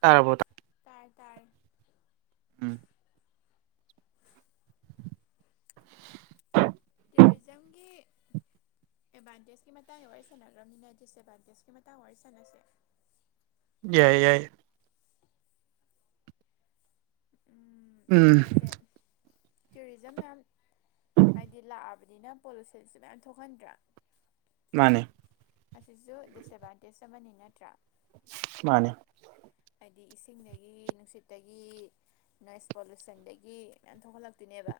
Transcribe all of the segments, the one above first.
ꯇꯥꯔꯔꯕꯣꯠꯇ ꯇꯥꯔꯦ-ꯇꯥꯥꯔꯦ ꯎꯝ ꯇꯦꯔꯤꯖꯝꯒꯤ ꯑꯦꯗꯚꯥꯟꯇꯦꯖꯀꯤ ꯃꯇꯥꯡ ꯋꯥꯔꯤ ꯁꯥꯟꯅꯈ꯭ꯔꯕꯅꯤꯅ ꯗꯤꯁꯑꯗꯚꯥꯟꯇꯦꯖꯀꯤ ꯃꯇꯥꯡ ꯋꯥꯔꯤ ꯁꯥꯟꯅꯁꯦ ꯌꯥꯏ-ꯌꯥꯏ ꯎꯝ ꯀꯩꯅꯣꯁꯦ ꯇꯨꯔꯤꯖꯝ ꯃꯌꯥꯝ ꯍꯥꯏꯗꯤ ꯂꯥꯛꯑꯕꯅꯤꯅ ꯄꯣꯂꯨꯁꯟꯁꯨ ꯃꯌꯥꯝ ꯊꯣꯛꯍꯟꯗ꯭ꯔꯥ ꯃꯥꯅꯦ ꯑꯁꯤꯁꯨ ꯗꯤꯁꯑꯦꯠꯕꯥꯟꯇꯦꯖ ꯑꯃꯅꯤ ꯅꯠꯇ꯭ꯔꯥ ꯃꯥꯅꯦ ꯍꯥꯏꯗꯤ ꯏꯁꯤꯡꯗꯒꯤ ꯅꯨꯡꯁꯤꯠꯇꯒꯤ ꯅꯣꯏꯁ ꯄꯣꯂꯨꯁꯟꯗꯒꯤ ꯌꯥꯝ ꯊꯣꯛꯍꯜꯂꯛꯇꯣꯏꯅꯦꯕ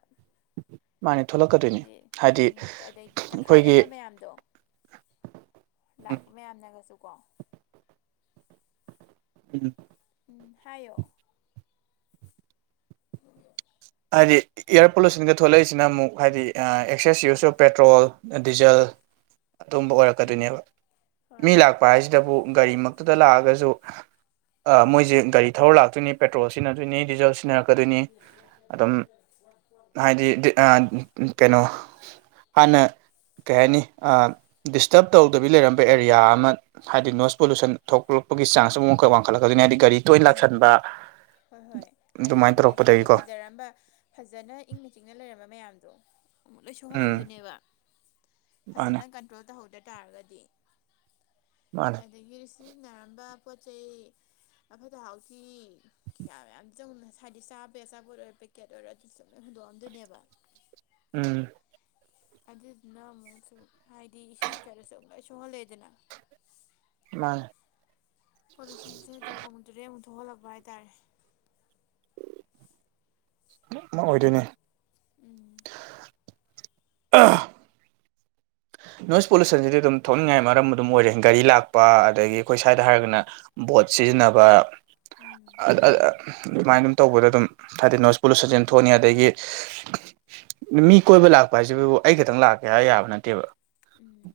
ꯃꯥꯅꯦ ꯊꯣꯛꯂꯛꯀꯗꯣꯏꯅꯤ ꯍꯥꯏꯗꯤ ꯎꯝ ꯍꯥꯏꯗꯤ ꯑꯗꯩ ꯑꯩꯈꯣꯏꯒꯤ ꯆꯈꯥꯏꯔꯝꯕ ꯃꯌꯥꯝꯗꯣ ꯂꯥꯛꯄ ꯃꯌꯥꯝꯅꯒꯁꯨ ꯀꯣ ꯎꯝ ꯎꯝ ꯍꯥꯏꯌꯣ ꯎ ꯍꯏꯗꯤ ꯏꯌꯥꯔ ꯄꯣꯂꯨꯁꯟꯗ ꯊꯣꯛꯂꯛꯏꯁꯤꯅ ꯑꯃꯨꯛ ꯍꯥꯏꯗꯤ excess use of petrol diesel ꯑꯗꯨꯝꯕ ꯎꯝ ꯑꯣꯏꯔꯛꯀꯗꯣꯏꯅꯦꯕ ꯍꯣꯏ ꯃꯤ ꯂꯥꯛꯄ ꯍꯥꯏꯁꯤꯗꯕꯨ ꯒꯥꯔꯤꯃꯛꯇꯨꯗ ꯂꯥꯛꯑꯒꯁꯨ ꯃꯣꯏꯁꯦ ꯒꯥꯔꯤ ꯊꯧꯔ ꯂꯥꯛꯇꯣꯏꯅꯤ ꯄꯦꯇ꯭ꯔꯣꯜ ꯁꯤꯖꯤꯟꯅꯗꯣꯏꯅꯤ ꯗꯤꯖꯜ ꯁꯤꯖꯤꯟꯅꯔꯛꯀꯗꯣꯏꯅꯤ ꯑꯗꯨꯝ [inaudible] ꯍꯥꯏꯗꯤ ꯀꯩꯅꯣ ꯍꯥꯟꯅ ꯀꯩ ꯍꯥꯏꯅꯤ ꯗꯤꯁꯇꯔꯕ ꯇꯧꯗꯕꯤ ꯂꯩꯔꯝꯕ ꯑꯦꯔꯤꯌꯥ ꯑꯃ ꯍꯥꯏꯗꯤ ꯅꯣꯏꯁ ꯄꯣꯂꯨꯁꯟ ꯊꯣꯛꯂꯛꯄꯒꯤ ꯆꯥꯟꯁ ꯑꯃꯨꯛ ꯑꯩꯈꯣꯏ ꯋꯥꯡꯈꯠꯂꯛꯛꯇꯣꯏꯅꯤ ꯍꯥꯏꯗꯤ ꯒꯥꯔꯤ ꯇꯣꯏꯅ ꯎꯝ ꯂꯥꯛꯁꯟꯕ ꯍꯣꯏ ꯍꯣꯏ ꯍꯥꯏꯗꯤ ꯑꯗꯨꯃꯥꯏꯅ ꯍꯥꯟꯅ ꯅꯦꯆꯔꯒꯤ ꯇꯧꯔꯛꯄꯗꯒꯤꯀꯣ ꯐꯖꯔꯝꯕ ꯐꯖꯅ ꯏꯪꯅ ꯆꯤꯛꯅ ꯂꯩꯔꯝꯕ ꯃꯌꯥꯝꯗꯣ ꯑꯃꯨꯛ ꯂꯣꯏ ꯎꯝ ꯁꯣꯛꯍꯜꯂꯧꯗꯣꯏꯅꯦꯕ ꯃꯥꯅꯦ ꯐꯖꯅꯟ [unintelligible] ꯇꯧꯍꯧꯗ ꯇꯥꯔꯒꯗꯤ ꯃꯥꯅꯦ ꯑꯗꯒꯤ ꯁꯤꯖꯤꯟꯅꯔꯝꯕ ꯄꯣꯠꯆꯩ ꯑꯐꯠꯇ ꯍꯥꯎꯊꯤ ꯀꯩꯀꯥ ꯃꯌꯥꯝ ꯆ ꯍꯥꯏꯗꯤ ꯆꯥꯕꯦ ꯑꯆꯥꯄꯣꯠ ꯑꯣꯏꯔꯣ ꯄꯦꯀꯦꯠ ꯑꯣꯏꯔꯣ ꯑꯗꯨꯁꯨ ꯂꯣꯏ ꯍꯟꯗꯣꯛꯑꯗꯣꯏꯅꯦꯕ ꯎꯝ ꯑꯗꯨꯗꯨꯅ ꯑꯃꯨꯛꯁꯨ ꯍꯥꯏꯗꯤ ꯏꯁꯤꯡꯗꯤ ꯀꯩꯗꯁꯨ ꯑꯃꯨꯛ ꯂꯥꯏ ꯁꯣꯛꯍꯜꯂꯦꯗꯅ ꯃꯥꯅꯦ ꯄꯣꯂꯨꯁꯟꯁꯦ ꯑꯗꯨꯝ ꯑꯃꯨꯛ ꯇꯔꯦ ꯑꯃꯨꯛ ꯊꯣꯛꯍꯜꯂꯛꯄ ꯍꯥꯏꯇꯥꯔꯦ ꯑꯣꯏꯗꯣꯏꯅꯤ ꯎꯝ ꯑꯥ ꯅꯣꯏꯁ ꯄꯣꯂꯨꯁꯟꯁꯤꯗꯤ ꯑꯗꯨꯝ ꯊꯣꯛꯅꯤꯡꯉꯥꯏ ꯃꯔꯝ ꯑꯗꯨꯝ ꯑꯣꯏꯔꯦ ꯒꯥꯔꯤ ꯂꯥꯛꯄ ꯑꯗꯒꯤ ꯑꯩꯈꯣꯏ ꯁ꯭ꯋꯥꯏꯗ ꯍꯥꯏꯔꯒꯅ ꯕꯣꯠ ꯁꯤꯖꯤꯟꯅꯕ ꯎꯝ ꯑꯥ-ꯑꯥ-ꯑꯂꯨ ꯑꯗꯨꯃꯥꯏꯅ ꯑꯗꯨꯝ ꯇꯧꯕꯗ ꯑꯗꯨꯝ ꯍꯥꯏꯗꯤ ꯅꯣꯏꯁ ꯄꯣꯂꯨꯁꯟꯁ ꯑꯗꯨꯝ ꯊꯣꯛꯅꯤ ꯑꯗꯒꯤ ꯃꯤ ꯀꯣꯏꯕ ꯂꯥꯛꯄ ꯍꯥꯏꯁꯤꯕꯨ ꯑꯩ ꯈꯇꯪ ꯂꯥꯛꯀꯦ ꯍꯥꯏ ꯌꯥꯕ ꯅꯠꯇꯦꯕ ꯎꯝ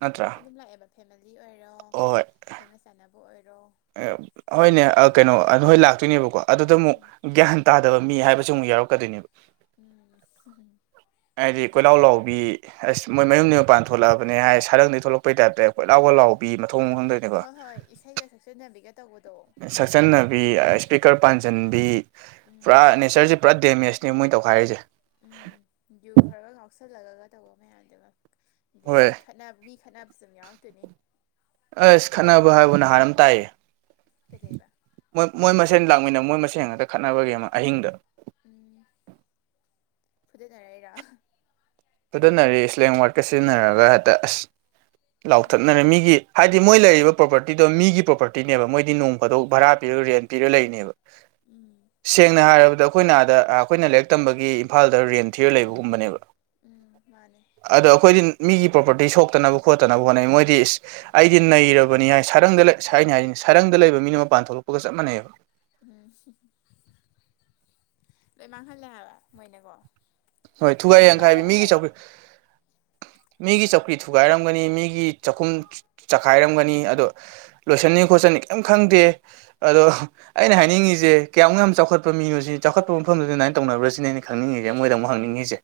ꯅꯠꯇ꯭ꯔꯥ ꯃꯌꯥꯝ ꯑꯗꯨꯝ ꯂꯥꯛꯑꯦꯕ ꯐꯦꯃꯤꯂꯤ ꯑꯣꯏꯔꯣ ꯍꯣꯏ ꯈꯪꯅ ꯆꯥꯟꯅꯕ ꯑꯣꯏꯔꯣ ꯍꯣꯏꯅꯦ ꯀꯩꯅꯣ ꯅꯣꯏ ꯂꯥꯛꯇꯣꯏꯅꯦꯕꯀꯣ ꯑꯗꯨꯗ ꯑꯃꯨꯛ ꯃꯤ ꯒ꯭ꯌꯥꯟ ꯇꯥꯗꯕ ꯃꯤ ꯍꯥꯏꯕꯕꯁꯤ ꯑꯃꯨꯛ ꯌꯥꯎꯔꯛꯀꯗꯣꯏꯅꯦꯕ ꯎꯝ ꯍꯥꯏꯗꯤ ꯀꯣꯏꯂꯥꯎ ꯂꯥꯎꯕꯤ ꯑꯁ ꯃꯣꯏ ꯃꯌꯨꯝꯗꯒꯤꯩ ꯃꯄꯥꯟ ꯊꯣꯛꯂꯛꯑꯕꯅꯦ ꯍꯥꯏ ꯁꯔꯪꯗꯒꯤ ꯊ ꯊꯣꯛꯂꯛꯄ ꯇꯥꯏꯞꯇ ꯑꯩꯈꯣꯏ ꯂꯥꯎ ꯈ ꯂꯥꯎꯕ ꯍꯣꯏ ꯍꯣꯏ ꯏꯁꯩꯒ ꯁꯛꯆꯟꯅꯕꯤꯒ ꯇꯧꯕꯗꯣ ꯁꯛꯆꯟꯅꯕꯤ ꯏꯁꯄꯤꯀꯔ ꯄꯥꯟꯁꯤꯟꯕꯤ ꯄꯨꯔꯥ ꯎꯝ ꯅꯦꯆꯔꯁꯦ ꯄꯨꯔꯥ ꯗꯦꯃꯦꯖꯅꯦꯕ ꯃꯣꯏ ꯇꯧꯈꯥꯏꯔꯤꯁꯦ ꯖꯨ ꯈꯔꯒ ꯉꯥꯎꯁꯜꯂꯒ ꯇꯧꯕ ꯃꯌꯥꯝꯗꯨ ꯑꯗꯩ ꯍꯣꯏ ꯃꯤ ꯈꯠ ꯃꯤ ꯈꯠꯅꯕꯁꯨ ꯑꯗꯨꯝ ꯌꯥꯎꯔꯛꯇꯣꯏꯅꯤ ꯑꯁ ꯈꯠꯅꯕ ꯍꯥꯏꯕꯕꯨ ꯅꯍꯥꯟ ꯑꯃ ꯇꯥꯏꯌꯦ ꯀꯖꯩꯕ ꯃꯣꯏ ꯃꯣꯏ ꯃꯁꯦꯟ ꯂꯥꯛꯃꯤꯟꯅꯕ ꯃꯣꯏ ꯃꯁꯦꯟ ꯉꯥꯛꯛꯇ ꯈꯠꯅꯕꯒꯤ ꯑꯃ ꯑꯍꯤꯡꯗ ꯎꯝ ꯐꯨꯖꯅꯔꯏꯔꯥ ꯐꯊꯅꯔꯔꯤꯦ ꯏꯁꯂꯦꯡ ꯋꯥꯠꯀ ꯁꯤꯖꯤꯟꯅꯔꯒ ꯍꯦꯛꯇ ꯑꯁ ꯎꯝ ꯂꯥꯎꯊꯠꯅꯔꯦ ꯃꯤꯒꯤ ꯍꯥꯏꯗꯤ ꯃꯣꯏ ꯂꯩꯔꯤꯕ ꯄ꯭ꯔꯣꯄꯔꯇꯤꯗꯣ ꯃꯤꯒꯤ ꯄ꯭ꯔꯣꯄꯔꯇꯤꯅꯦꯕ ꯃꯣꯏꯗꯤ ꯅꯣꯡꯐꯗꯣꯛ ꯚꯔꯥ ꯄꯤꯔꯒ ꯔꯦꯟ ꯄꯤꯔꯒ ꯂꯩꯔꯤꯅꯦꯕ ꯎꯝ ꯁꯦꯡꯅ ꯍꯥꯏꯔꯕꯗ ꯑꯩꯈꯣꯏꯅ ꯑꯥꯗ ꯑꯩꯈꯣꯏꯅ ꯂꯥꯏꯔꯤꯛ ꯇꯝꯕꯒꯤ ꯏꯝꯐꯥꯜꯗ ꯔꯦꯟ ꯊꯤꯌꯔ ꯂꯩꯕꯒꯨꯝꯕꯅꯦꯕ ꯎꯝ ꯃꯥꯅꯦ ꯑꯗꯣ ꯑꯩꯈꯣꯏꯗꯤ ꯃꯤꯒꯤ ꯄ꯭ꯔꯣꯄꯔꯇꯤ ꯁꯣꯛꯇꯅꯕ ꯈꯣꯠꯇꯅꯕ ꯍꯣꯠꯅꯩ ꯃꯣꯏꯗꯤ ꯏꯁ ꯑꯩꯗꯤ ꯅꯩꯔꯕꯅꯤ ꯍꯥꯏ ꯁꯔꯪꯗ ꯂꯩ ꯍꯥꯏꯅꯤ ꯍꯥꯏꯔꯤꯅꯤ ꯁꯔꯪꯗ ꯂꯩꯕ ꯃꯤꯅ ꯃꯄꯥꯟ ꯊꯣꯛꯂꯛꯄꯒ ꯆꯞ ꯃꯥꯟꯅꯩꯕ ꯎꯝ ꯂꯣꯏ ꯃꯥꯡꯍꯜꯂꯦ ꯍꯥꯏꯕ ꯃꯣꯏꯅꯀꯣ ꯍꯣꯏ ꯊꯨꯒꯥꯏ ꯒ꯭ꯌꯥꯟ ꯇꯥꯕ ꯌꯥꯡꯈꯥꯏꯕꯤ ꯃꯤꯒꯤ ꯆꯧ [inaudible] ꯃꯤꯒꯤ ꯆꯧꯀ꯭ꯔꯤ ꯊꯨꯒꯥꯏꯔꯝꯒꯅꯤ ꯃꯤꯒꯤ ꯆꯥꯛꯈꯨꯝ ꯆꯈꯥꯏꯔꯝꯒꯅꯤ ꯑꯗꯣ ꯂꯣꯏꯁꯟꯅꯤ ꯈꯣꯠꯆꯟꯅꯤ ꯀꯩꯝ ꯈꯪꯗꯦ ꯑꯗꯣ ꯑꯩꯅ ꯍꯥꯏꯅꯤꯡꯉꯤꯁꯦ ꯀꯌꯥꯃꯨꯛ ꯌꯥꯝ ꯆꯥꯎꯈꯠꯄ ꯃꯤꯅꯣꯁꯤ ꯆꯥꯎꯈꯠꯄ ꯃꯐꯝꯗꯨꯗ ꯑꯗꯨꯃꯥꯏꯅ ꯇꯧꯅꯕ꯭ꯔꯥꯁꯤꯅꯦ ꯑꯩꯅ ꯈꯪꯅꯤꯡꯉꯤꯁꯦ ꯃꯣꯏꯗꯛ ꯍꯪꯅꯤꯡꯉꯤꯁꯦ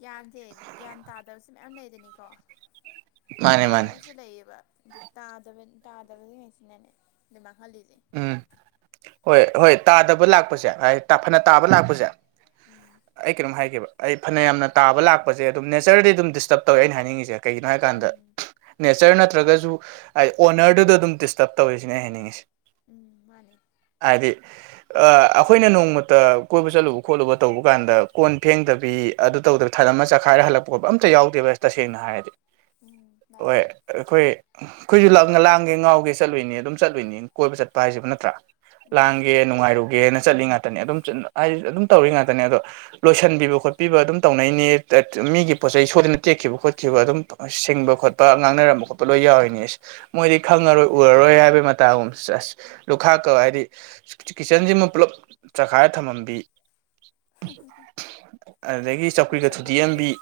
ꯒ꯭ꯌꯥꯟꯁꯦ ꯒ꯭ꯌꯥꯟ ꯇꯥꯗꯕꯁꯨ ꯃꯌꯥꯝ ꯂꯩꯗꯅꯤꯀꯣ ꯍꯣꯏ ꯃꯥꯅꯦ ꯃꯥꯅꯦ ꯇꯥꯕꯕꯨꯁꯨ ꯂꯩꯌꯦꯕ ꯑꯗꯨ ꯇꯥꯗꯕ ꯇꯥꯗꯕꯁꯤꯡꯉꯩꯁꯤꯅꯅꯦ ꯑꯗꯨ ꯃꯥꯡꯍꯜꯂꯤꯅꯦ ꯎꯝ ꯍꯣꯏ ꯍꯣꯏ ꯇꯥꯗꯕ ꯂꯥꯛꯄꯁꯦ ꯍꯥꯏ ꯐꯅ ꯇꯥꯕ ꯂꯥꯛꯄꯁꯦ ꯎꯝ ꯑꯩ ꯀꯩꯅꯣꯝ ꯍꯥꯏꯈꯤꯕ ꯑꯩ ꯐꯅꯌꯥꯝꯅ ꯇꯥꯕ ꯂꯥꯛꯄꯁꯦ ꯑꯗꯨꯝ ꯅꯦꯆꯔꯗꯤ ꯑꯗꯨꯝ ꯗꯤꯁꯇꯔꯕ ꯇꯧꯋꯦꯩꯅ ꯍꯥꯏꯅꯤꯡꯉꯤꯁꯦ ꯀꯩꯒꯤꯅꯣ ꯍꯥꯏꯀꯥꯟꯗ ꯎꯝ ꯅꯦꯆꯔ ꯅꯠꯇ꯭ꯔꯒꯁꯨ ꯍꯥꯏ ꯑꯣꯅꯔꯗꯨꯗꯣ ꯑꯗꯨꯝ ꯗꯤꯁꯇꯔꯕ ꯇꯧꯔꯤꯁꯤꯅꯦ ꯑꯩ ꯍꯥꯏꯅꯤꯡꯉꯁꯤ ꯎꯝ ꯃꯥꯅꯦ ꯍꯥꯏꯗꯤ ꯑꯩꯈꯣꯏꯅ ꯅꯣꯡꯃꯇ ꯀꯣꯏꯕ ꯆꯠꯂꯨꯕ ꯈꯣꯠꯂꯨꯕ ꯇꯧꯕ ꯀꯥꯟꯗ ꯀꯣꯟ ꯐꯦꯡꯗꯕ ꯕꯤ ꯑꯗꯨ ꯇꯧꯗꯕ ꯊꯠ ꯑꯃ ꯆꯈꯥꯏꯔꯒ ꯍꯂꯄ ꯈꯠ ꯑ ꯑꯃꯇ ꯌꯥꯎꯗꯦꯕ ꯑꯁ ꯇꯁꯦꯡꯅ ꯍꯥꯏꯔꯗꯤ ꯎꯝ ꯃꯥꯅꯦ ꯍꯣꯏ ꯑꯩꯈꯣꯏ ꯑꯩꯈꯣꯏꯁꯨ ꯂ ꯂꯥꯡꯒꯦ ꯉꯥꯎꯒꯦ ꯆꯠꯂꯨꯏꯅꯤ ꯑꯗꯨꯝ ꯆꯠꯂꯨꯅꯤ ꯀꯣꯏꯕ ꯆꯠꯄ ꯍꯥꯏꯁꯤꯕ ꯅꯠꯇ꯭ꯔꯥ ꯎꯝ ꯂꯥꯡꯒꯦ ꯅꯨꯡꯉꯥꯏꯔꯨꯒꯦꯅ ꯆꯠꯂꯤ ꯉꯥꯛꯇꯅꯦ ꯑꯗꯨꯝ ꯍꯥꯏ ꯑꯗꯨꯝ ꯇꯧꯔꯤ ꯉꯥꯛꯇꯅꯦ ꯑꯗꯣ ꯂꯣꯏꯁꯟꯕꯤꯕ ꯈꯣꯠꯄꯤꯕ ꯑꯗꯨꯝ ꯇꯧꯅꯩꯅꯦ ꯃꯤꯒꯤ ꯄꯣꯠꯆꯩ ꯁꯣꯏꯗꯅ ꯇꯦꯛꯈꯤꯕ ꯈꯣꯠꯈꯤꯕ ꯑꯗꯨꯝ ꯁꯤꯡꯕ ꯈꯣꯠꯄ ꯉꯥꯡꯅꯔꯝꯕ ꯈꯣꯠꯄ ꯂꯣꯏ ꯌꯥꯎꯔꯤꯅꯦ ꯑꯁ ꯃꯣꯏꯗꯤ ꯈꯪꯉꯔꯣꯏ ꯎꯔꯔꯣꯏ ꯍꯥꯏꯕꯩ ꯃꯇꯥꯒꯨꯝ ꯑꯁ ꯑꯁ ꯂꯨꯈꯥꯛꯀ ꯍꯥꯏꯗꯤ ꯀꯤꯠꯆꯟꯁꯤꯃ ꯄꯨꯂꯞ ꯆꯈꯥꯏꯔ ꯊꯝꯃꯝꯕꯤ ꯑꯗꯨꯗꯒꯤ ꯆꯧꯀ꯭ꯔꯤꯒ ꯊꯨꯗꯤꯛ ꯑꯦꯝꯕꯤ ꯂꯣꯏꯁꯟꯅꯕꯤꯅꯦ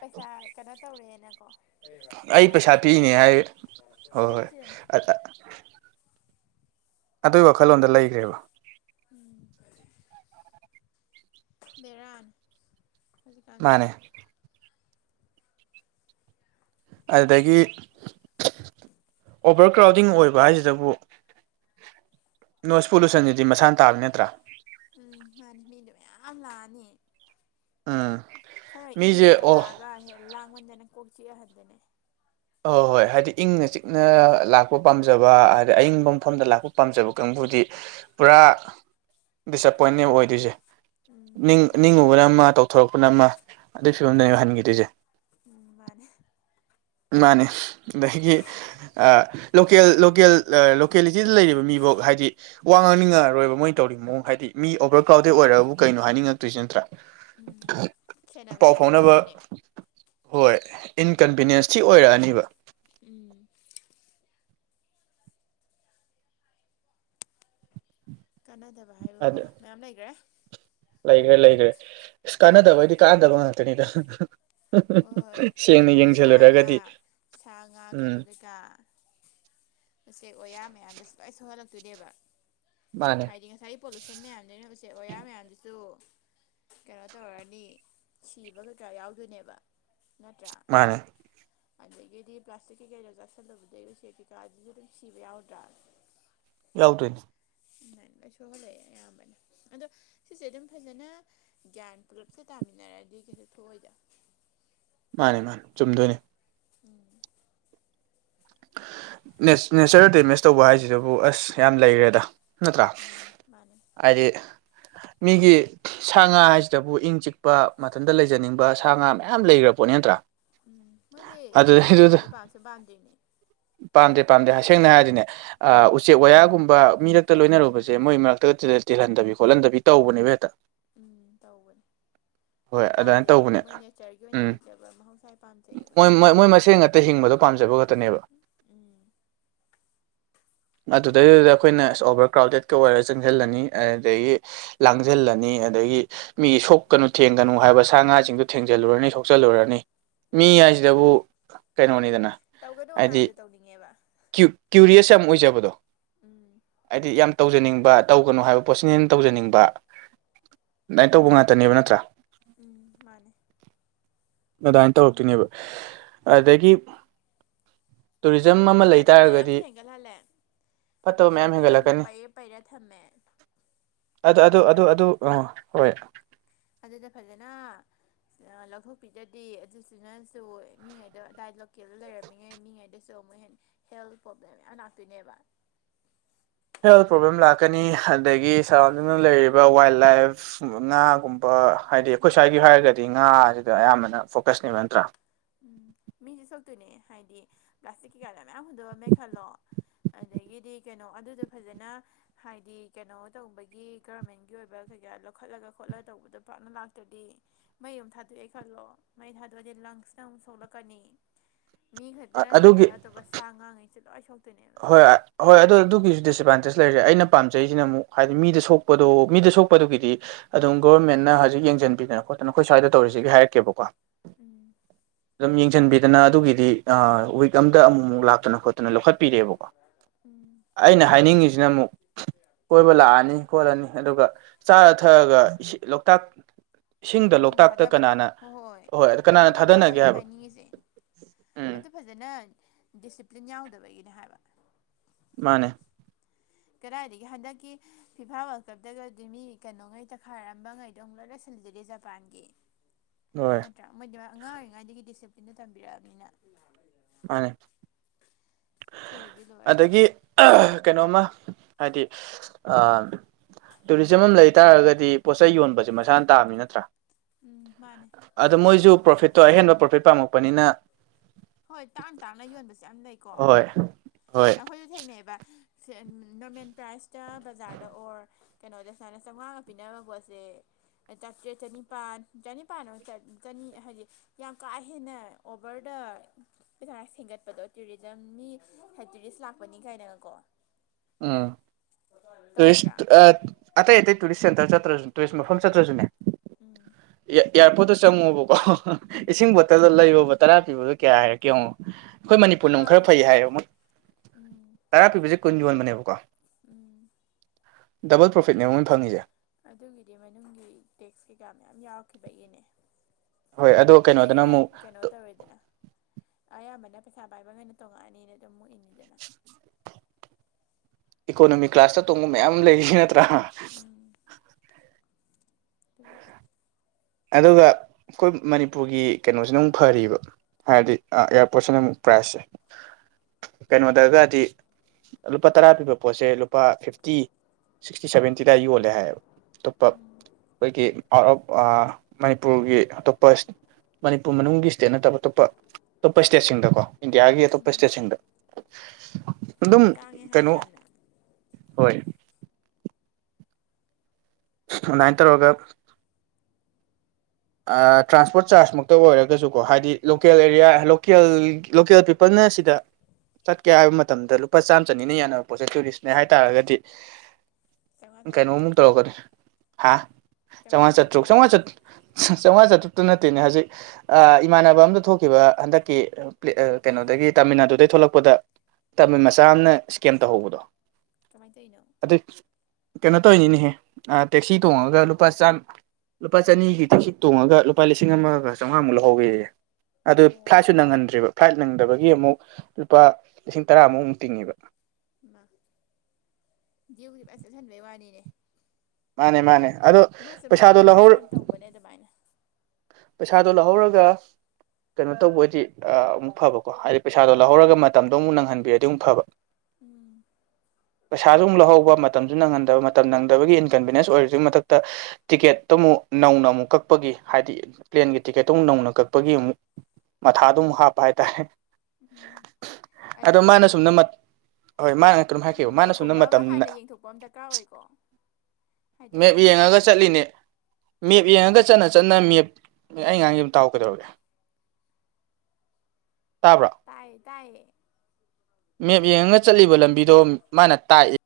ꯄꯩꯁꯥ ꯀꯩꯅꯣ ꯇꯧꯔꯦꯅ ꯀꯣ ꯀꯔꯤꯍꯥꯏꯕ ꯄꯩꯁꯥ ꯂꯧꯁꯜꯂꯦꯅ ꯁꯤꯗꯅꯤ ꯁꯤꯗꯅꯤ ꯑꯗ ꯑꯗꯨ ꯋꯥꯈꯜꯂꯣꯟꯗ ꯂꯩꯒ꯭ꯔꯦꯕ ꯎꯝ ꯕꯦꯔꯥꯅꯤ ꯍꯧꯖꯤꯀꯥꯟꯁꯤ ꯃꯥꯅꯦ ꯑꯗꯨꯗꯒꯤ ꯑꯣꯚꯔ ꯀ꯭ꯔꯥꯎꯗꯤꯡ ꯑꯣꯏꯕ ꯍꯥꯏꯖꯤꯗꯕꯨ ꯅꯣꯏꯁ ꯄꯣꯂꯨꯁꯟꯁꯤꯗꯤ ꯃꯁꯥꯅ ꯇꯥꯕꯅꯤ ꯅꯠꯇ꯭ꯔꯥ ꯎꯝ ꯃꯥꯅꯤ ꯃꯤꯗꯣ ꯃꯌꯥꯝ ꯂꯥꯛꯑꯅꯤ ꯎꯝ ꯈꯔ ꯃꯤꯁꯦ ꯏꯪꯒꯗ꯭ꯔꯥ ꯑꯣ ꯂꯥꯛꯑꯒ ꯍꯦ ꯂꯥꯡꯉꯟꯗꯅ ꯀꯣꯛ ꯆꯤꯛꯑꯥ ꯍꯟꯗꯣꯏꯅꯦ ꯑꯣ ꯍꯣꯏ ꯍꯥꯏꯗꯤ ꯏꯪꯅ ꯆꯤꯛꯅ ꯂꯥꯛꯄ ꯄꯥꯝꯖꯕ ꯍꯥꯏꯗꯤ ꯑꯌꯤꯡꯕ ꯃꯐꯝꯗ ꯂꯥꯛꯄ ꯄꯥꯝꯖꯕ ꯀꯥꯡꯕꯨꯗꯤ ꯄꯨꯔꯥ ꯗꯤꯁꯑꯄꯣꯏꯟꯅꯦ ꯑꯣꯏꯗꯣꯏꯁꯦ ꯎꯝ ꯅꯤꯡ ꯑꯣꯏꯗꯣꯏꯅꯦ ꯅꯤꯡꯉꯨꯕꯅ ꯑꯃ ꯇꯧꯊꯣꯔꯛꯄꯅ ꯑꯃ ꯑꯗꯨꯒꯤ ꯐꯤꯝꯗꯨꯗꯅꯦ ꯍꯟꯒꯤꯗꯣꯏꯁꯦ ꯎꯝ ꯃꯥꯅꯤ ꯃꯥꯅꯦ ꯑꯗꯒꯤ ꯂꯣꯀꯦꯜ ꯂꯣꯀꯦꯜ ꯂꯣꯀꯦꯂꯤꯇꯤꯗ ꯂꯩꯔꯤꯕ ꯃꯤꯐꯥꯎ ꯍꯥꯏꯗꯤ ꯋꯥ ꯉꯥꯡꯅꯤꯡꯉꯛꯔꯣꯏꯕ ꯃꯣꯏꯅ ꯇꯧꯔꯤ ꯃꯑꯣꯡ ꯍꯥꯏꯗꯤ ꯃꯤ ꯑꯣꯚꯔ ꯀ꯭ꯔꯥꯎꯗꯦꯗ ꯑꯣꯏꯔꯒꯕꯨ ꯀꯩꯅꯣ ꯍꯥꯏꯅꯤꯡꯉꯛꯇꯣꯏꯁꯦ ꯅꯠꯇ꯭ꯔꯥ ꯎꯝ ꯄꯥꯎ ꯁꯦꯟꯅꯕꯁꯨ ꯐꯥꯎꯅꯕ ꯉꯝꯃꯛꯑꯣꯏꯗꯣꯏꯅꯦ ꯍꯣꯏ ꯏꯟꯀꯟꯕꯤꯅꯦꯟꯁ ꯊꯤ ꯑꯣꯏꯔꯛꯑꯅꯤꯕ ꯎꯝ ꯀꯥꯟꯅꯗꯕ ꯍꯥꯏꯌꯨꯀꯣ ꯃꯌꯥꯝ ꯂꯩꯒ꯭ꯔꯦ ꯂꯩꯒ꯭ꯔꯦ ꯂꯩꯒ꯭ꯔꯦ ꯑꯁ ꯀꯥꯟꯅꯗꯕꯩꯗꯤ ꯀꯥꯟꯅꯗꯕ ꯉꯥꯛꯇꯅꯤꯗ ꯍꯣꯏ ꯍꯣꯏ ꯁꯦꯡꯅ ꯑꯗꯩ ꯁꯥ ꯉꯥ ꯌꯦꯡꯁꯜꯂꯨꯔꯒꯗꯤ ꯁꯥ ꯉꯥ ꯀꯩꯅꯣ ꯎꯝ ꯀꯩꯀꯥ ꯎꯆꯦꯛ ꯑꯣꯌꯥ ꯃꯌꯥꯝꯒꯁꯦ ꯂꯣꯏ ꯁꯣꯛꯍꯜꯂꯛꯇꯣꯏꯅꯦꯕ ꯃꯥꯅꯦ ꯍꯥꯏꯗꯤ ꯉꯁꯥꯏꯒꯤ ꯄꯣꯂꯨꯁꯟ ꯃꯌꯥꯝꯗꯨꯅ ꯎꯆꯦꯛ ꯑꯣꯌꯥ ꯃꯌꯥꯝꯗꯨꯁꯨ ꯀꯩꯅꯣ ꯇꯧꯔꯅꯤ ꯁꯤꯕ ꯀꯩꯀꯥ ꯌꯥꯎꯗꯣꯏꯅꯦꯕ ꯅꯠꯇ꯭ꯔꯥ ꯃꯥꯅꯦ ꯑꯗꯒꯤꯗꯤ ꯄ꯭ꯂꯥꯁꯇꯤꯛ ꯀꯩ ꯀꯩꯗꯣ ꯆꯥꯁꯤꯜꯂꯨꯕꯗꯩ ꯎꯆꯦꯛ ꯀꯩꯀꯥ ꯑꯗꯨꯁꯨ ꯑꯗꯨꯝ ꯁꯤꯕ ꯌꯥꯎꯗ꯭ꯔꯥ ꯌꯥꯎꯗꯣꯏꯅꯤ ꯂꯣꯏ ꯁꯣꯛꯍꯜꯂꯛꯑꯦ ꯑꯌꯥꯝꯕꯅꯦ ꯑꯗꯣ ꯁꯤꯁꯦ ꯑꯗꯨꯝ ꯐꯖꯅ ꯒ꯭ꯌꯥꯟ ꯄꯨꯂꯞꯁꯦ ꯇꯥꯃꯤꯟꯅꯔꯗꯤ ꯀꯩꯁꯨ ꯊꯣꯛꯑꯣꯏꯗ ꯃꯥꯅꯦ ꯃꯥꯅꯤ ꯆꯨꯝꯗꯣꯏꯅꯦ ꯎꯝ ꯅꯦꯁ ꯅꯦꯆꯔ ꯗꯦꯃꯦꯖ ꯇꯧꯕ ꯍꯥꯏꯖꯤꯗꯕꯨ ꯑꯁ ꯌꯥꯝ ꯂꯩꯔꯦꯗ ꯅꯠꯇ꯭ꯔꯥ ꯎꯝ ꯃꯥꯅꯦ ꯍꯥꯏꯗꯤ [inaudible] ꯃꯤꯒꯤ ꯁꯥ ꯉꯥ ꯍꯥꯏꯁꯤꯇꯕꯨ ꯏꯪ ꯆꯤꯛꯄ ꯃꯊꯟꯇ ꯂꯩꯖꯅꯤꯡꯕ ꯁꯥ ꯉꯥ ꯃꯌꯥꯝ ꯂꯩꯒ꯭ꯔ ꯄꯣꯠꯅꯤ ꯅꯠꯇ꯭ꯔꯥ ꯎꯝ ꯃꯣꯏꯗꯤ ꯃꯤꯔꯛ ꯑꯗꯨꯗꯩꯗꯨꯗ ꯇꯤꯟꯕꯁꯦ ꯄꯥꯝꯁꯨ ꯄꯥꯝꯗꯦꯃꯤ ꯄꯥꯝꯗꯦ ꯄꯥꯝꯗꯦ ꯍꯁꯦꯡꯅ ꯍꯥꯏꯔꯗꯤꯅꯦ ꯑꯥ ꯎꯝ ꯎꯆꯦꯛ ꯋꯥꯌꯥꯒꯨꯝꯕ ꯃꯤꯔꯛ ꯇꯥ ꯂꯣꯏꯅꯔꯨꯕꯖꯦ ꯃꯣꯏ ꯃꯔꯛꯇꯒ ꯇꯤꯜꯍꯟꯗꯕꯤ ꯈꯣꯠꯍꯟꯗꯕꯤ ꯇꯧꯕꯅꯦꯕ ꯍꯦꯛꯇ ꯎꯝ ꯇꯧꯕꯅꯤ ꯍꯣꯏ ꯃꯣꯏꯅ ꯑꯗꯨꯃꯥꯏꯅ ꯄꯥꯝꯗꯦꯕ ꯇꯧꯕꯅꯦ ꯃꯣꯏ ꯅꯦꯆꯔꯒꯤ ꯑꯣꯏꯅ ꯎꯝ ꯂꯩꯖꯕ ꯃꯍꯧꯁꯥ ꯄꯥꯝꯖꯩꯑꯕ ꯃꯣꯏ ꯃꯣꯏ ꯃꯣꯏ ꯃꯁꯦꯟ ꯉꯥꯛꯇ ꯍꯤꯡꯕꯗꯣ ꯄꯝꯖꯕ ꯎꯝ ꯑꯗꯨꯗꯩꯗꯨꯗ ꯑꯩꯈꯣꯏꯅ ꯑꯁ ꯑꯣꯚꯔ ꯀ꯭ꯔꯥꯎꯗꯦꯠꯀꯥ ꯑꯣꯏꯔꯒ ꯆꯪꯖꯜꯂꯅꯤ ꯑꯗꯨꯗꯒꯤ ꯂꯥꯡꯖꯤꯜꯂꯅꯤ ꯑꯗꯒꯤ ꯃꯤ ꯁꯣꯛꯀꯅꯨ ꯊꯦꯡꯒꯅꯨ ꯍꯥꯏꯕ ꯁꯥ ꯉꯥꯁꯤꯡꯗꯨ ꯊꯦꯡꯖꯜꯂꯨꯔꯅꯤ ꯁꯣꯛꯆꯜꯂꯨꯔꯅꯤ ꯃꯤ ꯎꯝ ꯍꯥꯏꯖꯤꯗꯕꯨ ꯀꯩꯅꯣꯅꯤꯗꯅ ꯇꯧꯒꯅꯣ ꯍꯥꯏꯗꯤ ꯍꯥꯏꯕꯗꯣ ꯇꯧꯅꯤꯡꯉꯦꯕ ꯀ꯭ꯌꯨꯔꯤꯌꯁ ꯌꯥꯝ ꯑꯣꯏꯖꯕꯗꯣ ꯎꯝ ꯍꯥꯏꯗꯤ ꯌꯥꯝ ꯇꯧꯖꯅꯤꯡꯕ ꯇꯧꯒꯅꯨ ꯍꯥꯏꯕ ꯄꯣꯠꯁꯤꯅꯦꯩꯅ ꯇꯧꯖꯅꯤꯡꯕ ꯑꯗꯨꯃꯥꯏꯅ ꯇꯧꯕ ꯉꯥꯛꯇꯅꯦꯕ ꯅꯠꯇ꯭ꯔꯥ ꯎꯝ ꯃꯥꯅꯦ ꯑꯗꯥꯡ ꯇꯧꯔꯛꯇꯣꯏꯅꯦꯕ ꯑꯗꯒꯤ ꯇꯨꯔꯤꯖꯝ ꯑꯃ ꯐꯠꯇꯕ ꯂꯩꯇꯥꯥꯔꯒꯗꯤ ꯃꯌꯥꯝꯁꯦ ꯍꯦꯟꯒꯠꯍꯜꯂꯦ ꯐꯠꯇꯕ ꯑꯐꯠꯇꯕ ꯃꯌꯥꯝ ꯃꯌꯥꯝꯗꯣ ꯍꯦꯟꯒꯠꯂꯛꯀꯅꯤ ꯄꯩꯔ ꯄꯩꯔ ꯊꯝꯃꯦ ꯑꯗꯨ ꯑꯗꯨ ꯅꯠꯇ꯭ꯔꯥ ꯑꯗꯨ ꯑꯗꯨ ꯑ ꯍꯣꯏ ꯑꯗꯨꯗ ꯐꯖꯅ ꯂꯧꯊꯣꯛꯄꯤꯗꯗꯤ ꯑꯗꯨꯗꯨꯅꯁꯨ ꯃꯤꯉꯩꯗꯣ ꯑꯗꯨꯗꯥꯏ ꯂꯣꯀꯦꯜ ꯂꯩꯔꯝꯃꯤꯉꯩ ꯃꯤꯉꯩꯗ ꯁ ꯑꯃꯨꯛ ꯍꯦꯟ ꯍꯦꯜ ꯄ꯭ꯔꯣꯕ꯭ꯂꯦꯝ ꯃ ꯉꯥꯛꯇꯣꯏꯅꯦꯕ ꯍꯦꯜꯊ ꯄ꯭ꯔꯣꯕ꯭ꯂꯦꯝ ꯂꯥꯛꯀꯅꯤ ꯑꯗꯒꯤ ꯁꯔꯥꯎꯟꯗꯤꯡꯗ ꯂꯩꯔꯤꯕ ꯋꯥꯏꯜ ꯂꯥꯏꯐ ꯉꯥꯒꯨꯝꯕ ꯍꯥꯏꯗꯤ ꯑꯩꯈꯣꯏ ꯁ꯭ꯋꯥꯏꯒꯤ ꯍꯥꯏꯔꯒꯗꯤ ꯉꯥꯁꯤꯗ ꯑꯌꯥꯝꯕꯅ ꯐꯣꯀꯁꯅꯦꯕ ꯅꯠꯇ꯭ꯔꯥ ꯎꯝ ꯃꯤꯁꯨ ꯁꯣꯛꯇꯣꯏꯅꯦ ꯍꯥꯏꯗꯤ ꯄ꯭ꯂꯥꯁꯇꯤꯛ ꯀꯩꯀꯥꯗ ꯃꯌꯥꯝ ꯍꯨꯟꯗꯣꯛ ꯑꯝꯃꯦ ꯈꯜꯂꯣ ꯑꯗꯒꯤꯗꯤ ꯀꯩꯅꯣ ꯑꯗꯨꯗꯣ ꯐꯖꯅ ꯍꯥꯏꯗꯤ ꯀꯩꯅꯣ ꯇꯧꯕꯒꯤ ꯒꯔꯃꯦꯟꯒꯤ ꯑꯣꯏꯕ ꯀꯩꯀꯥ ꯂꯧꯈꯠꯂꯒ ꯈꯣꯠꯂꯒ ꯇꯧꯕꯗꯣ ꯄꯥꯛꯅ ꯂꯥꯛꯇ꯭ꯔꯗꯤ ꯃꯩ ꯑꯃ ꯊꯥꯗꯣꯛꯑꯦ ꯈꯜꯂꯣ ꯃꯩ ꯊꯥꯗꯣꯛꯑꯗꯤ ꯂꯪꯁ ꯪ ꯁꯣꯛꯂꯛꯀꯅꯤ ꯃꯤ ꯈꯛꯇ ꯑꯗꯨꯒꯤ ꯅꯠꯇꯕꯤꯗ ꯑꯇꯣꯞꯄ ꯁꯥ ꯉꯥꯉꯩꯁꯨ ꯂꯣꯏ ꯁꯣꯛ ꯍꯣꯏ ꯍꯣꯏ ꯑꯗꯣ ꯑꯗꯨꯒꯤꯁꯨ ꯗꯤꯁꯑꯦꯠꯕꯥꯟꯇꯦꯖ ꯂꯩꯔꯦ ꯑꯩꯅ ꯄꯥꯝꯖꯩꯁꯤꯅ ꯑꯃꯨꯛ ꯍꯥꯏꯗꯤ ꯃꯤꯗ ꯁꯣꯛꯄꯗꯣ ꯃꯤꯗ ꯁꯣꯛꯄꯗꯨꯒꯤꯗꯤ ꯑꯗꯨꯝ ꯒꯣꯣꯔꯔꯃꯦꯟꯅ ꯍꯧꯖꯤꯛ ꯌꯦꯡꯁꯤꯟꯕꯤꯗꯅ ꯈꯣꯠꯇꯅ ꯑꯩꯈꯣꯏ ꯁ꯭ꯋꯥꯏꯗ ꯇꯧꯔꯤꯁꯤꯒ ꯍꯥꯏꯔꯛꯀꯦꯕꯀꯣ ꯎꯝ ꯑꯗꯨꯝ ꯌꯦꯡꯁꯤꯟꯕꯤꯗꯅ ꯑꯗꯨꯒꯤꯗꯤ ꯋꯤꯛ ꯑꯝꯗ ꯑꯃꯨꯛꯃꯨꯛ ꯂꯥꯛꯇꯅ ꯈꯣꯠꯇꯅ ꯂꯧꯈꯠ ꯄꯤꯔꯦꯕꯀꯣ ꯎꯝ ꯑꯩꯅ ꯍꯥꯏꯅꯤꯡꯉꯤꯁꯤꯅ ꯑꯃꯨꯛ ꯀꯣꯏꯕ ꯂꯥꯛꯑꯅꯤ ꯈꯣꯠꯂꯅꯤ ꯑꯗꯨꯒ ꯆꯥꯔ ꯊꯛꯔꯒ ꯏꯁꯤ ꯂꯣꯛꯇꯥꯛ ꯏꯁꯤꯡꯗ ꯃꯅꯨꯡꯗ ꯂꯣꯛꯇꯥꯛꯇ ꯊꯥꯗꯕꯗꯣ ꯀꯅꯥꯅ ꯍꯣꯏ ꯍꯣꯏ ꯑ ꯀꯅꯥꯅ ꯑꯗꯨꯅꯦꯕ ꯊꯥꯗꯅꯒꯦ ꯑꯩꯈꯣꯏꯁꯨ ꯍꯥꯏꯕ ꯍꯥꯏꯅꯤꯡꯉꯤꯁꯦ ꯎꯝ ꯑꯗꯨ ꯐꯖꯅ ꯗꯤꯁꯤꯄ꯭ꯂꯤꯟ ꯌꯥꯎꯗꯕꯒꯤꯅꯦ ꯍꯥꯏꯕ ꯃꯥꯅꯦ ꯀꯗꯥꯏꯗꯒꯤ ꯍꯟꯗꯛꯀꯤ ꯐꯤꯐꯥ ꯋꯥꯔꯜ ꯀꯞꯇꯒꯗꯤ ꯃꯤ ꯀꯩꯅꯣꯉꯩ ꯆꯛꯈꯥꯏꯔꯛꯑꯝꯕ ꯉꯩ ꯗ ꯂꯣꯏ ꯂꯣꯏꯁꯤꯜꯜꯂꯤꯖꯔꯤ ꯖꯄꯥꯟꯒꯤ ꯍꯣꯏ ꯅꯠꯇ꯭ꯔꯥ ꯃꯣꯏꯗꯤ ꯑꯉꯥꯡ ꯑꯣꯏꯔꯤꯉꯩꯗꯒꯤ ꯗꯤꯁꯤꯄ꯭ꯂꯤꯟꯗꯣ ꯇꯝꯕꯤꯔꯛꯑꯕꯅꯤꯅ ꯃꯥꯅꯦ ꯑꯩꯈꯣꯏꯒꯤꯗꯤ ꯂꯣꯏꯔꯦ ꯑꯗꯒꯤ ꯀꯩꯅꯣꯝꯃ ꯍꯥꯏꯗꯤ ꯇꯨꯔꯤꯖꯝ ꯑꯃ ꯂꯩ ꯇꯥꯔꯒꯗꯤ ꯄꯣꯠ ꯆꯩ ꯌꯣꯟꯕꯁꯦ ꯃꯁꯥꯅ ꯇꯥꯕꯃꯤ ꯅꯠꯇ꯭ꯔꯥ ꯎꯝ ꯃꯥꯅꯦ ꯑꯗꯣ ꯃꯣꯏꯁꯨ ꯄ꯭ꯔꯣꯐꯤꯠꯇꯣ ꯑꯍꯦꯟꯕ ꯄ꯭ꯔꯣꯐꯤꯠ ꯄꯥꯝꯃꯛꯄꯅꯤꯅ ꯍꯣꯏ ꯇꯥꯡꯅ ꯇꯥꯅ ꯌꯣꯟꯕꯁꯦ ꯌꯥꯝ ꯂꯩ ꯍꯣꯏ ꯍꯣꯏ ꯑꯩꯈꯣꯏꯗ ꯊꯦꯡꯅꯩꯑꯕ ꯅꯣꯔꯃꯦꯜ ꯄ꯭ꯔꯥꯏꯖꯇ ꯕꯖꯥꯔꯗ ꯑꯣꯔ ꯀꯩꯅꯣꯗ ꯁꯨꯃꯥꯏꯅ ꯆꯥꯝꯃꯉꯥꯒ ꯄꯤꯅꯕ ꯄꯣꯠꯁꯦ ꯆꯥꯇ꯭ꯔꯦꯠ ꯆꯅꯤꯄꯥꯥꯟ ꯆꯅꯤꯄꯥꯟ ꯆꯅꯤ ꯍꯥꯏꯗꯤ ꯌꯥꯝ ꯀꯥ ꯍꯦꯟꯅ ꯑꯣꯕꯔ ꯗ ꯄꯩꯁꯥ ꯁꯦꯝꯒꯠꯄꯗꯣ ꯇꯨꯔꯤꯖꯝꯅꯤ ꯍꯥꯏ ꯇꯨꯔꯤꯁ ꯂꯥꯛꯄꯅꯤ ꯀꯥꯏꯅꯒ ꯀꯣ ꯑꯝ ꯇꯔꯤꯁ ꯇꯧꯗ꯭ꯔꯥ ꯑ ꯇꯨꯔꯔꯤꯁ ꯁꯦꯟꯇꯔ ꯆ ꯔꯖ ꯇꯔꯤꯁ ꯃꯐꯝ ꯆ ꯔꯖꯨꯦ ꯎꯝ ꯏꯌꯥꯔꯄꯣꯔꯠꯇ ꯆꯪꯉꯣꯕꯀꯣ ꯎꯝ ꯏꯁꯤꯡ ꯕꯣꯇꯜꯗ ꯂꯩꯔꯣꯕ ꯇꯔꯥ ꯄꯤꯕꯗꯣ ꯀꯌꯥ ꯍꯥꯏꯔꯛꯀꯦ ꯌꯦꯡꯉꯣ ꯑꯩꯈꯣꯏ ꯃꯅꯤꯄꯨꯔꯅ ꯑꯥ ꯈꯔ ꯐꯩ ꯍꯥꯏꯌꯦ ꯃꯣꯏ ꯎꯝ ꯇꯔꯥ ꯄꯤꯕꯁꯦ ꯀꯨꯟ ꯌꯣꯟꯕꯅꯦꯕꯀꯣ ꯎꯝ ꯗꯕꯜ ꯄ꯭ꯔꯣꯐꯤꯠꯅꯦꯕ ꯃꯣꯏ ꯐꯪꯉꯤꯖꯦ ꯑꯗꯨꯒꯤꯗꯤ ꯃꯅꯨꯡꯒꯤ ꯇꯦꯛꯁ ꯀꯩꯀꯥ ꯃꯌꯥꯝ ꯌꯥꯎꯔꯛꯈꯤꯕꯒꯤꯅꯦ ꯍꯣꯏ ꯑꯗꯣ ꯀꯩꯅꯣꯗꯅ ꯑꯁꯤꯁꯤꯅ ꯑꯃꯨꯛ ꯀꯩꯅꯣ ꯇꯧꯔꯦꯗꯅ ꯑꯌꯥꯝꯕꯅ ꯄꯩꯁꯥ ꯄꯥꯏꯕ ꯉꯩꯅ ꯇꯣꯡꯉꯛꯑꯅꯤꯅ ꯑꯗꯨꯝ ꯃꯨꯛ ꯏꯅꯤꯗꯅ ꯏꯀꯣꯅꯣꯃꯤꯛ ꯀ꯭ꯂꯥꯁꯇ ꯇꯣꯡꯕ ꯃꯌꯥꯝ ꯂꯩꯔꯤꯁꯤ ꯅꯠꯇ꯭ꯔꯥ ꯎꯝ ꯊꯕꯗꯤ ꯑꯗꯨꯒ ꯑꯩꯈꯣꯏ ꯃꯅꯤꯄꯨꯔꯒꯤ ꯀꯩꯅꯣꯁꯤꯅ ꯑꯃꯨꯛ ꯐꯔꯤꯕ ꯍꯥꯏꯔꯗꯤ ꯏꯌꯥꯔꯄꯣꯔꯠꯁꯤꯅ ꯑꯃꯨꯛ ꯄ꯭ꯔꯥꯏꯖꯁꯦ ꯀꯩꯅꯣꯗꯒꯗꯤ ꯂꯨꯄꯥ ꯇꯔꯥ ꯄꯤꯕ ꯄꯣꯠꯁꯦ ꯂꯨꯄꯥ ꯐꯤꯐꯇꯤ ꯁꯤꯛꯁꯇꯤ ꯁꯚꯦꯟꯇꯤꯗ ꯌꯣꯜꯂꯦ ꯍꯥꯏꯌꯦꯕ ꯑꯇꯣꯞꯄ ꯎꯝ ꯑꯩꯈꯣꯏꯒꯤ ꯑꯥꯎꯠ ꯑꯣꯐ ꯑ ꯃꯅꯤꯄꯨꯔꯒꯤ ꯑꯇꯣꯞꯄ ꯃꯅꯤꯄꯨꯔ ꯃꯅꯨꯡꯒꯤ ꯏꯁꯇꯦꯠ ꯅꯠꯇꯕ ꯑꯇꯣꯞꯄ ꯑꯇꯣꯞꯄ ꯏꯁꯇꯦꯠꯁꯤꯡꯗꯀꯣ ꯏꯟꯗꯤꯌꯥꯒꯤ ꯑꯇꯣꯞꯄ ꯎꯝ ꯏꯁꯇꯦꯠꯁꯤꯡꯗ [inaudible] ꯑꯗꯨꯝ ꯇꯥꯡꯉꯦ ꯍꯥꯏ ꯀꯩꯅꯣ ꯌꯥꯝꯅ ꯍꯣꯏ ꯅꯥꯥꯏꯅ ꯇꯧꯔꯒ ꯇ꯭ꯔꯥꯟꯁꯄꯣꯔꯠ ꯆꯥꯔꯖ ꯃꯨꯛꯇ ꯑꯣꯏꯔꯒꯁꯨꯀꯣ ꯍꯥꯏꯗꯤ ꯂꯣꯀꯦꯜ ꯑꯦꯔꯤꯌꯥ ꯂꯣꯀꯦꯜ ꯂꯣꯀꯦꯜ ꯄꯤ ꯄꯟ ꯑꯁꯤꯗ ꯆꯠꯀꯦ ꯍꯥꯏꯕ ꯃꯇꯝꯗ ꯂꯨꯄꯥ ꯆꯥꯝꯃ ꯆꯅꯤꯅ ꯌꯥꯅꯕ ꯄꯣꯠꯁꯦ ꯇꯨꯔꯤꯁꯅꯦ ꯍꯥꯏꯇꯥꯥꯔꯒꯗꯤ ꯆꯥꯝꯃꯉꯥ ꯆꯥꯇ꯭ꯔꯨꯛ ꯀꯩꯅꯣꯃꯨꯛ ꯇꯧꯔꯛꯀꯅꯤ ꯍꯥꯥ ꯆꯥꯝꯃꯉꯥ ꯆꯥꯇ꯭ꯔꯨꯛꯀ ꯆꯠꯇ꯭ꯔꯨ ꯆꯥꯝꯃꯉꯥ ꯍꯥꯏꯔꯒꯅꯦ ꯆꯠ ꯆꯧꯉꯥ ꯆꯥꯇ꯭ꯔꯨꯛꯇꯨ ꯅꯠꯇꯦꯅꯦ ꯍꯧꯖꯤꯛ ꯑ ꯏꯃꯥꯟꯅꯕ ꯑꯝꯗ ꯊꯣꯛꯈꯤꯕ ꯍꯟꯗꯛꯀꯤ ꯀꯩꯅꯣꯗꯒꯤ ꯇꯥꯃꯤꯜ ꯅꯥꯗꯨꯗꯩ ꯊꯣꯛꯂꯛꯄꯗ ꯇꯝꯃꯤ ꯃꯆꯥ ꯑꯃꯅ ꯏꯁꯀꯦꯝ ꯇꯧꯍꯧꯕꯗꯣ ꯀꯃꯥꯏꯅ ꯇꯧꯏꯅꯣ ꯑꯗꯨꯩ ꯀꯩꯅꯣ ꯇꯧꯔꯤꯅꯤꯅꯦꯍꯦ ꯇꯦꯛꯁꯤ ꯇꯣꯡꯉꯒ ꯂꯨꯄꯥ ꯂꯨꯄꯥ ꯆꯅꯤꯒꯤ ꯤꯁꯤ ꯇꯣꯡꯉꯒ ꯂꯨꯄꯥ ꯂꯤꯁꯤꯡ ꯑꯃꯒ ꯆꯧꯉꯥꯃꯨꯛ ꯂꯧꯍꯧꯒꯦꯑꯦ ꯑꯗꯨ ꯑꯣ ꯐ꯭ꯂꯥꯏꯠꯁꯨ ꯅꯪꯍꯟꯗ꯭ꯦꯔꯤꯕ ꯐ꯭ꯂꯥꯏꯠ ꯅꯪꯗꯕꯒꯤ ꯑꯃꯨꯛ ꯂꯨꯄꯥ ꯂꯤꯁꯤꯡ ꯇꯔꯥꯃꯨꯛ ꯑꯃꯨꯛ ꯇꯤꯡꯉꯦꯕ ꯃꯥ ꯕꯨꯗꯤ ꯄ ꯆꯁꯟꯕꯩ ꯋꯥꯅꯤꯅꯦ ꯃꯥꯅꯦ ꯃꯥꯅꯦ ꯑꯗꯣ ꯄꯩꯁꯥꯗꯣ ꯂꯧꯍꯧ ꯋꯥꯦ ꯗꯨꯃꯥꯏꯅ ꯄꯩꯁꯥꯗꯣ ꯂꯧꯍꯧꯔꯒ ꯀꯩꯅꯣ ꯇꯧꯕꯗꯤ ꯑꯃꯨꯛ ꯐꯕꯀꯣ ꯍꯥꯏꯗꯤ ꯄꯩꯁꯥꯗꯣ ꯂꯧꯍꯧꯔꯒ ꯃꯇꯝꯗꯣ ꯑꯃꯨꯛ ꯅꯪꯍꯟꯕꯤꯔꯗꯤ ꯑꯃꯨꯛ ꯐꯕ ꯎꯝ ꯄꯩꯁꯥꯁꯨ ꯑꯃꯨꯛ ꯂꯧꯍꯧꯕ ꯃꯇꯝꯁꯨ ꯅꯪꯍꯟꯗꯕ ꯃꯇꯝ ꯅꯪꯗꯕꯒꯤ ꯏꯟꯀꯟꯕꯤꯅꯦꯟꯁ ꯑꯣꯏꯔꯤꯗꯨꯒꯤ ꯃꯊꯛꯇ ꯇꯤꯀꯦꯠꯇꯨ ꯑꯃꯨꯛ ꯅꯧꯅ ꯑꯃꯨꯛ ꯀꯛꯄꯒꯤ ꯍꯥꯏꯗꯤ ꯄ꯭ꯂꯦꯟꯒꯤ ꯇꯤꯀꯦꯠꯇꯣ ꯅꯧꯅ ꯀꯛꯄꯒꯤ ꯑꯃꯨꯛ ꯃꯊꯥꯗꯨ ꯑꯃꯨꯛ ꯍꯥꯞꯄ ꯍꯥꯏꯇꯥꯔꯦ ꯎꯝ ꯑꯗꯣ ꯑꯗꯨꯗꯤ ꯃꯥꯅ ꯀꯩꯅꯣ ꯁꯨꯝ ꯅꯝꯃꯛ ꯍꯣꯏ ꯃꯥꯅ ꯀꯝ ꯍꯥꯏꯈꯤꯕ ꯃꯥꯅ ꯁꯣꯝꯅ ꯃꯦꯞꯀꯨꯝꯕ ꯑꯃ ꯃꯇꯝꯅ ꯍꯥꯟꯅ ꯌꯦꯡꯊꯣꯛꯄ ꯑꯃ ꯗꯔꯀꯥꯔ ꯑꯣꯏꯀꯣ ꯍꯥꯏꯗꯤ ꯃꯦꯞ ꯑꯅꯛꯄꯒꯨꯝꯕ ꯌꯦꯡꯉꯒ ꯊꯤꯗꯣꯛꯄ ꯆꯠꯂꯤꯅꯦ ꯃꯦꯞ ꯑꯗꯨꯒ ꯅꯪ ꯌꯦꯡꯉꯒ ꯆꯠꯅ ꯀꯣꯏꯊꯣꯔꯛꯑꯣ ꯆꯠꯅ ꯃꯦꯞ ꯑꯩ ꯉꯥꯡꯁ ꯑꯗꯨꯝ ꯇꯥꯎꯀꯗꯧꯔꯒꯦ ꯇꯥꯕ꯭ꯔꯣ ꯇꯥꯏꯌꯦ ꯇꯥꯏꯌꯦ ꯃꯦꯞ ꯌꯦꯡꯉꯒ ꯆꯠꯂꯤꯕ ꯂꯝꯕꯤꯗꯣ ꯃꯥꯅ ꯇꯥꯛꯏ